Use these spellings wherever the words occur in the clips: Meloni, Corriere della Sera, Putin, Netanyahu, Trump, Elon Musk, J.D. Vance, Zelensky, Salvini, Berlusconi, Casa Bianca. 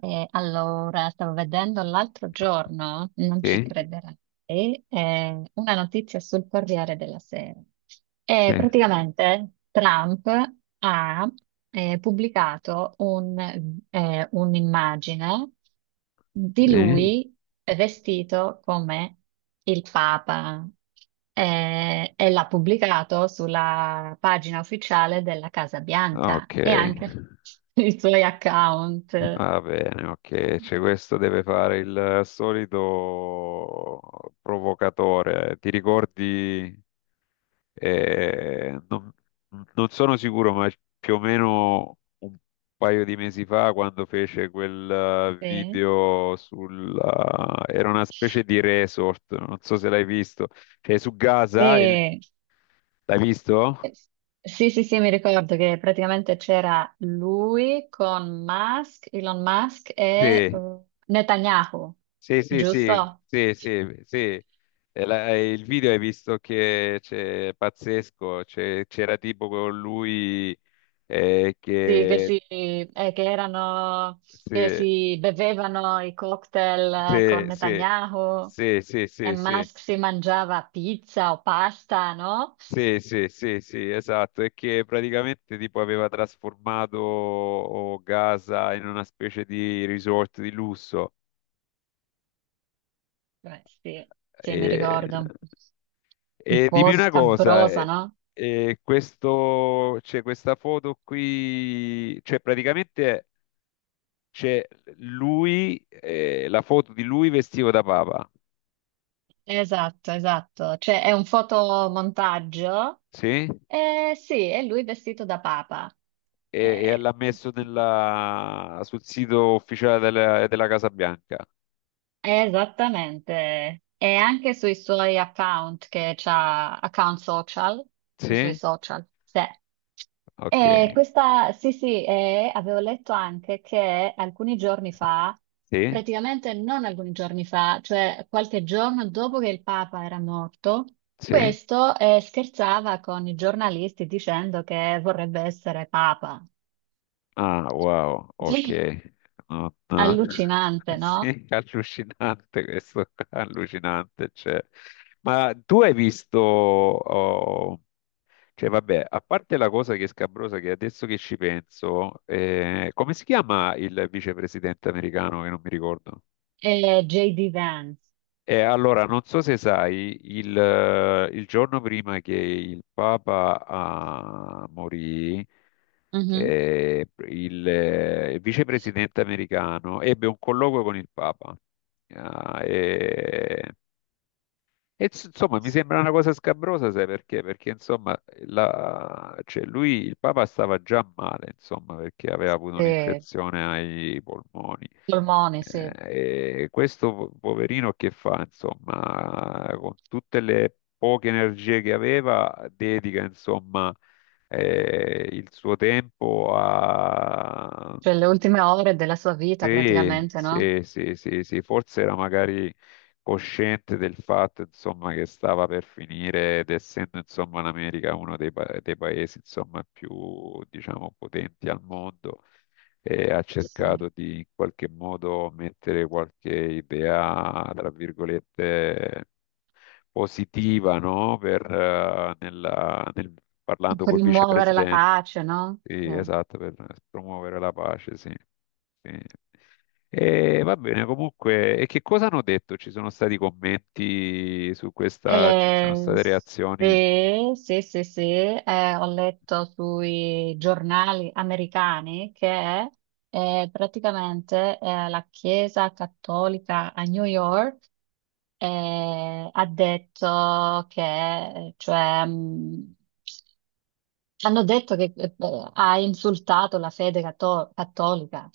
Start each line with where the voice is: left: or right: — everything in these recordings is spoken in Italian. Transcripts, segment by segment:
right: Stavo vedendo l'altro giorno, non ci
left: Sì,
right: crederai, una notizia sul Corriere della Sera.
left: sì,
right: E praticamente Trump ha pubblicato un'immagine di
left: sì.
right: lui vestito come il Papa, e l'ha pubblicato sulla pagina ufficiale della Casa Bianca
left: Ok,
right: e anche sui suoi account.
left: va bene, ok. Cioè, questo deve fare il solito provocatore. Ti ricordi? eh, non, non sono sicuro, ma più o meno un paio di mesi fa, quando fece quel
right: Sì.
left: video sul. Era una specie di resort, non so se l'hai visto. Cioè, su Gaza,
right: E-
left: l'hai visto?
right: eh, Sì, sì, sì, mi ricordo che praticamente c'era lui con Musk, Elon Musk e
left: Sì.
right: Netanyahu,
left: Sì, sì, sì,
right: giusto?
left: sì, sì, sì. E il video hai visto che c'è pazzesco, c'era tipo con lui,
right: Sì, che,
left: che
right: si, che erano, che
left: sì,
right: si bevevano i cocktail
left: sì,
right: con
left: sì,
right: Netanyahu
left: sì, sì,
right: e
left: sì, sì,
right: Musk si mangiava pizza o pasta, no?
left: sì, sì, sì, sì, esatto, e che praticamente tipo aveva trasformato, oh, Gaza in una specie di resort di lusso.
right: Beh, sì, sì, mi
left: E
right: ricordo. Un
left: E
right: po'
left: dimmi una cosa,
right: scabrosa, no?
left: questo, c'è questa foto qui, cioè praticamente c'è lui, la foto di lui vestito da Papa,
right: Esatto, esatto. Cioè è un fotomontaggio.
left: sì?
right: Sì, è lui vestito da papa.
left: E
right: Eh,
left: l'ha messo sul sito ufficiale della Casa Bianca,
right: Esattamente. E anche sui suoi account che c'ha, account social, sui suoi
left: sì?
right: social. Sì.
left: Ok,
right: E questa, sì, sì, e avevo letto anche che alcuni giorni fa,
left: sì,
right: praticamente non alcuni giorni fa, cioè qualche giorno dopo che il Papa era morto,
left: sì.
right: questo scherzava con i giornalisti dicendo che vorrebbe essere Papa.
left: Ah, wow, ok. Non-
right: Allucinante, no?
left: Sì, allucinante questo, allucinante. Cioè. Ma tu hai visto, oh, cioè vabbè, a parte la cosa che è scabrosa, che adesso che ci penso, come si chiama il vicepresidente americano che non mi ricordo?
right: E J.D. Vance.
left: E allora, non so se sai, il giorno prima che il Papa morì,
right: Mhm.
left: il vicepresidente americano ebbe un colloquio con il Papa. Ah, insomma, mi sembra una cosa scabrosa, sai perché? Perché insomma, cioè, lui, il Papa stava già male, insomma, perché aveva avuto
right: Sì.
left: un'infezione ai polmoni.
right: Polmoni, sì,
left: Eh, E questo poverino che fa, insomma, con tutte le poche energie che aveva, dedica, insomma, il suo tempo a.
right: cioè le ultime ore della sua vita
left: Sì,
right: praticamente, no?
left: sì, sì, sì, sì, forse era magari cosciente del fatto, insomma, che stava per finire ed essendo, insomma, l'America uno dei paesi, insomma, più, diciamo, potenti al mondo e ha
right: Sì.
left: cercato di in qualche modo mettere qualche idea, tra virgolette, positiva, no? Parlando
right: Per
left: col
right: rimuovere la
left: vicepresidente.
right: pace, no?
left: Sì,
right: Sì.
left: esatto, per promuovere la pace, sì. Sì. E va bene, comunque, e che cosa hanno detto? Ci sono stati commenti su questa, ci sono state reazioni?
right: Sì, sì, sì, sì. Ho letto sui giornali americani che praticamente la Chiesa Cattolica a New York ha detto che, cioè, hanno detto che ha insultato la fede cattolica.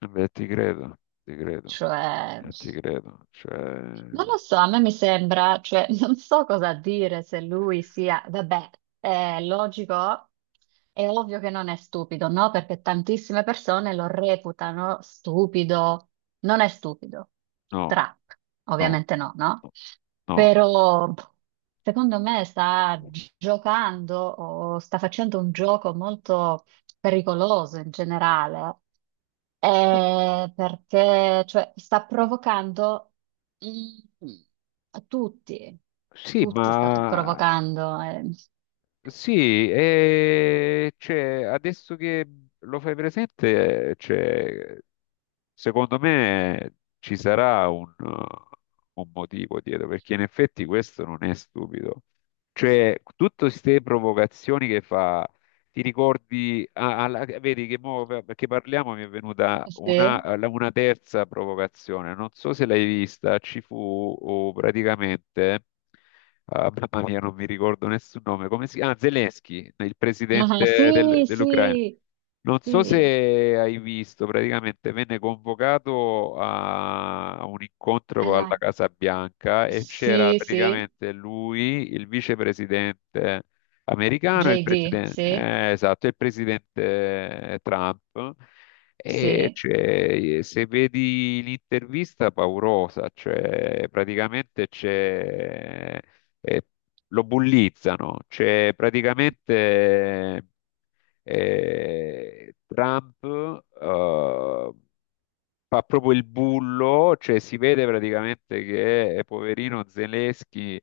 left: Beh, ti credo, ti credo,
right: Cioè,
left: ti credo, cioè,
right: non lo so, a me mi sembra, cioè, non so cosa dire se lui sia, vabbè, è logico, è ovvio che non è stupido, no? Perché tantissime persone lo reputano stupido, non è stupido.
left: no,
right: Trump,
left: no,
right: ovviamente no, no?
left: no.
right: Però pff, secondo me giocando o sta facendo un gioco molto pericoloso in generale. Perché cioè, sta provocando i- a tutti,
left: Sì,
right: tutti sta
left: ma
right: provocando.
left: sì, e adesso che lo fai presente, c'è Secondo me ci sarà un motivo dietro, perché in effetti questo non è stupido. Cioè, tutte queste provocazioni che fa, ti ricordi, ah, vedi che mo, perché parliamo mi è venuta una,
right: Sì.
left: la- una terza provocazione, non so se l'hai vista, ci fu oh, praticamente, ah, mamma mia, non mi ricordo nessun nome, come si chiama? Ah, Zelensky, il
right: Ah,
left: presidente del-
right: sì,
left: dell'Ucraina.
right: sì,
left: Non so se
right: sì,
left: hai visto, praticamente venne convocato a un
right: È
left: incontro
right: la-
left: alla Casa Bianca e c'era
right: sì, sì,
left: praticamente lui, il vicepresidente americano, e il
right: JD,
left: presidente,
right: sì,
left: esatto, e il presidente Trump. E
right: sì.
left: se vedi l'intervista paurosa, cioè praticamente c'è, eh, lo bullizzano, cioè praticamente Trump eh, fa proprio il bullo, cioè si vede praticamente che poverino Zelensky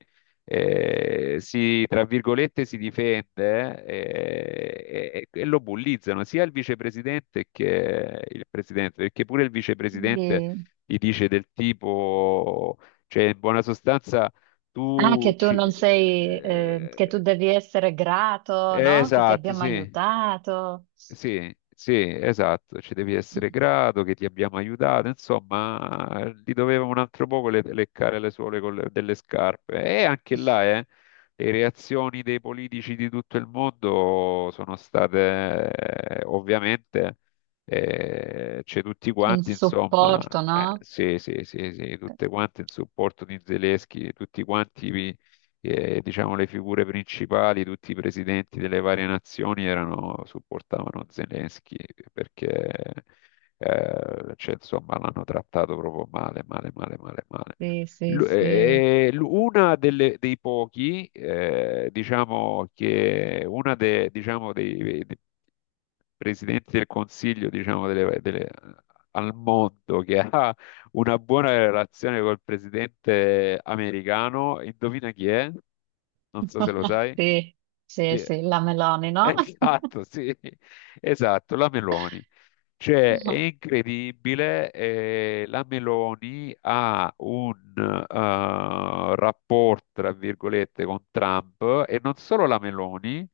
left: si, tra virgolette, si difende, e lo bullizzano sia il vicepresidente che il presidente, perché pure il vicepresidente
right: Sì.
left: gli dice del tipo, cioè in buona sostanza
right: Ah,
left: tu
right: che tu
left: ci,
right: non sei, che tu devi essere grato, no? Che ti
left: esatto,
right: abbiamo
left: sì.
right: aiutato
left: Sì, sì, esatto, ci devi essere grato che ti abbiamo aiutato, insomma, gli doveva un altro poco leccare le suole con delle scarpe. E anche là, le reazioni dei politici di tutto il mondo sono state, ovviamente, c'è tutti
right: in
left: quanti, insomma,
right: supporto, no?
left: sì, sì, sì, sì, tutte quanti in supporto di Zelensky, tutti quanti e, diciamo le figure principali, tutti i presidenti delle varie nazioni erano, supportavano Zelensky perché cioè, insomma, l'hanno trattato proprio male, male, male, male, male.
right: Sì, sì, sì.
left: Una dei pochi, diciamo che diciamo, dei presidenti del Consiglio, diciamo, al mondo che ha una buona relazione col presidente americano. Indovina chi è? Non so se lo sai.
right: Sì, sì,
left: Chi è?
right: sì, la Meloni, no?
left: Esatto, sì, esatto, la Meloni. Cioè, è incredibile, la Meloni ha un rapporto, tra virgolette, con Trump, e non solo la Meloni,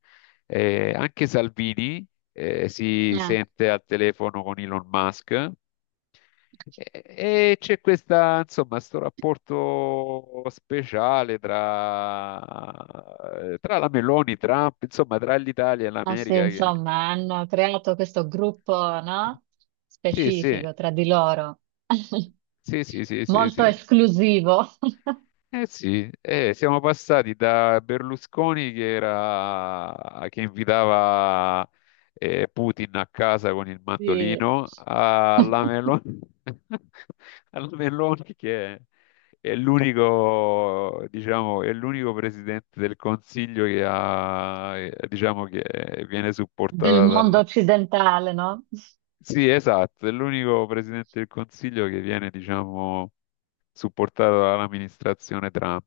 left: anche Salvini si
right: Eh,
left: sente al telefono con Elon Musk, e c'è questa, insomma, sto rapporto speciale tra la Meloni, Trump, insomma, tra l'Italia e
right: ma sì,
left: l'America.
right: insomma, hanno creato questo gruppo, no?
left: Sì, sì,
right: Specifico tra di loro,
left: sì, sì, sì, sì,
right: molto
left: sì.
right: esclusivo,
left: Eh sì, siamo passati da Berlusconi che invitava Putin a casa con il
right: di-
left: mandolino alla Meloni, alla Meloni che è l'unico, diciamo, è l'unico presidente del Consiglio che ha, diciamo, che viene
right: del
left: supportata
right: mondo
left: dalla.
right: occidentale, no?
left: Sì, esatto, è l'unico presidente del Consiglio che viene, diciamo, supportato dall'amministrazione Trump.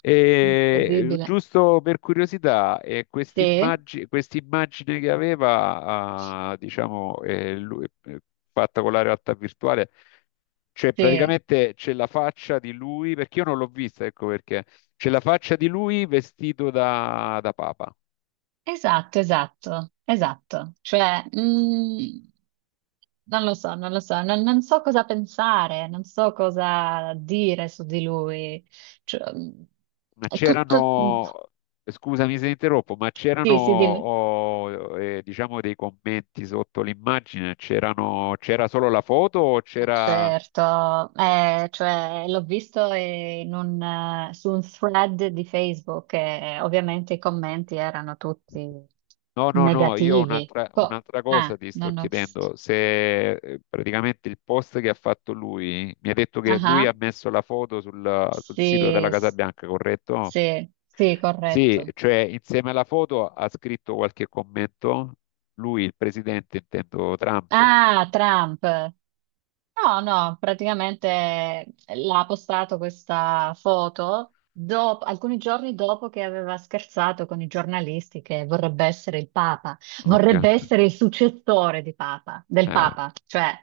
left: E
right: Incredibile.
left: giusto per curiosità,
right: Sì,
left: quest'immagine che aveva, ah, diciamo, fatta con la realtà virtuale, cioè
right: sì,
left: praticamente c'è la faccia di lui, perché io non l'ho vista, ecco perché, c'è la faccia di lui vestito da Papa,
right: esatto, esatto, esatto. Cioè, non lo so, non lo so, non, non so cosa pensare, non so cosa dire su di lui. Cioè,
left: ma
right: è tutto...
left: c'erano, scusami se interrompo, ma c'erano,
right: Sì, sì, dimmi.
left: oh, diciamo, dei commenti sotto l'immagine, c'erano, c'era solo la foto o c'era?
right: Certo, cioè, l'ho visto in un, su un thread di Facebook e ovviamente i commenti erano tutti
left: No, no, no, io
right: negativi.
left: un'altra un'altra cosa ti sto
right: Non ho...
left: chiedendo, se praticamente il post che ha fatto lui, mi ha detto che lui ha
right: Ah,
left: messo la foto sul sito
right: sì,
left: della Casa Bianca, corretto?
right: sì, sì,
left: Sì,
right: corretto.
left: cioè insieme alla foto ha scritto qualche commento, lui, il presidente, intendo Trump.
right: Ah, Trump. No, no, praticamente l'ha postato questa foto alcuni giorni dopo che aveva scherzato con i giornalisti che vorrebbe essere il Papa,
left: Ok,
right: vorrebbe essere il successore di Papa, del
left: eh,
right: Papa, cioè.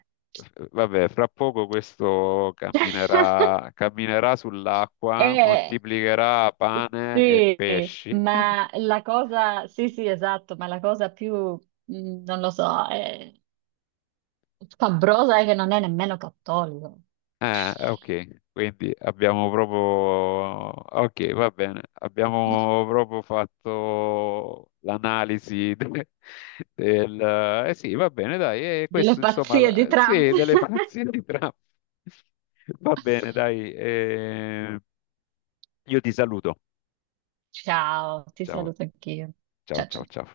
left: vabbè, fra poco questo camminerà, camminerà sull'acqua,
right: E-
left: moltiplicherà pane e
right: sì,
left: pesci.
right: ma la cosa, sì, sì, esatto, ma la cosa più, non lo so, è scabrosa è che non è nemmeno cattolico.
left: Ah, ok, quindi abbiamo proprio. Ok, va bene, abbiamo proprio fatto l'analisi del. Eh sì, va bene, dai, e
right: Delle
left: questo insomma,
right: pazzie di Trump.
left: sì, delle fazioni tra. Va bene, dai, io ti saluto.
right: Ciao, ti
left: Ciao,
right: saluto anch'io.
left: ciao,
right: Ciao
left: ciao,
right: ciao.
left: ciao.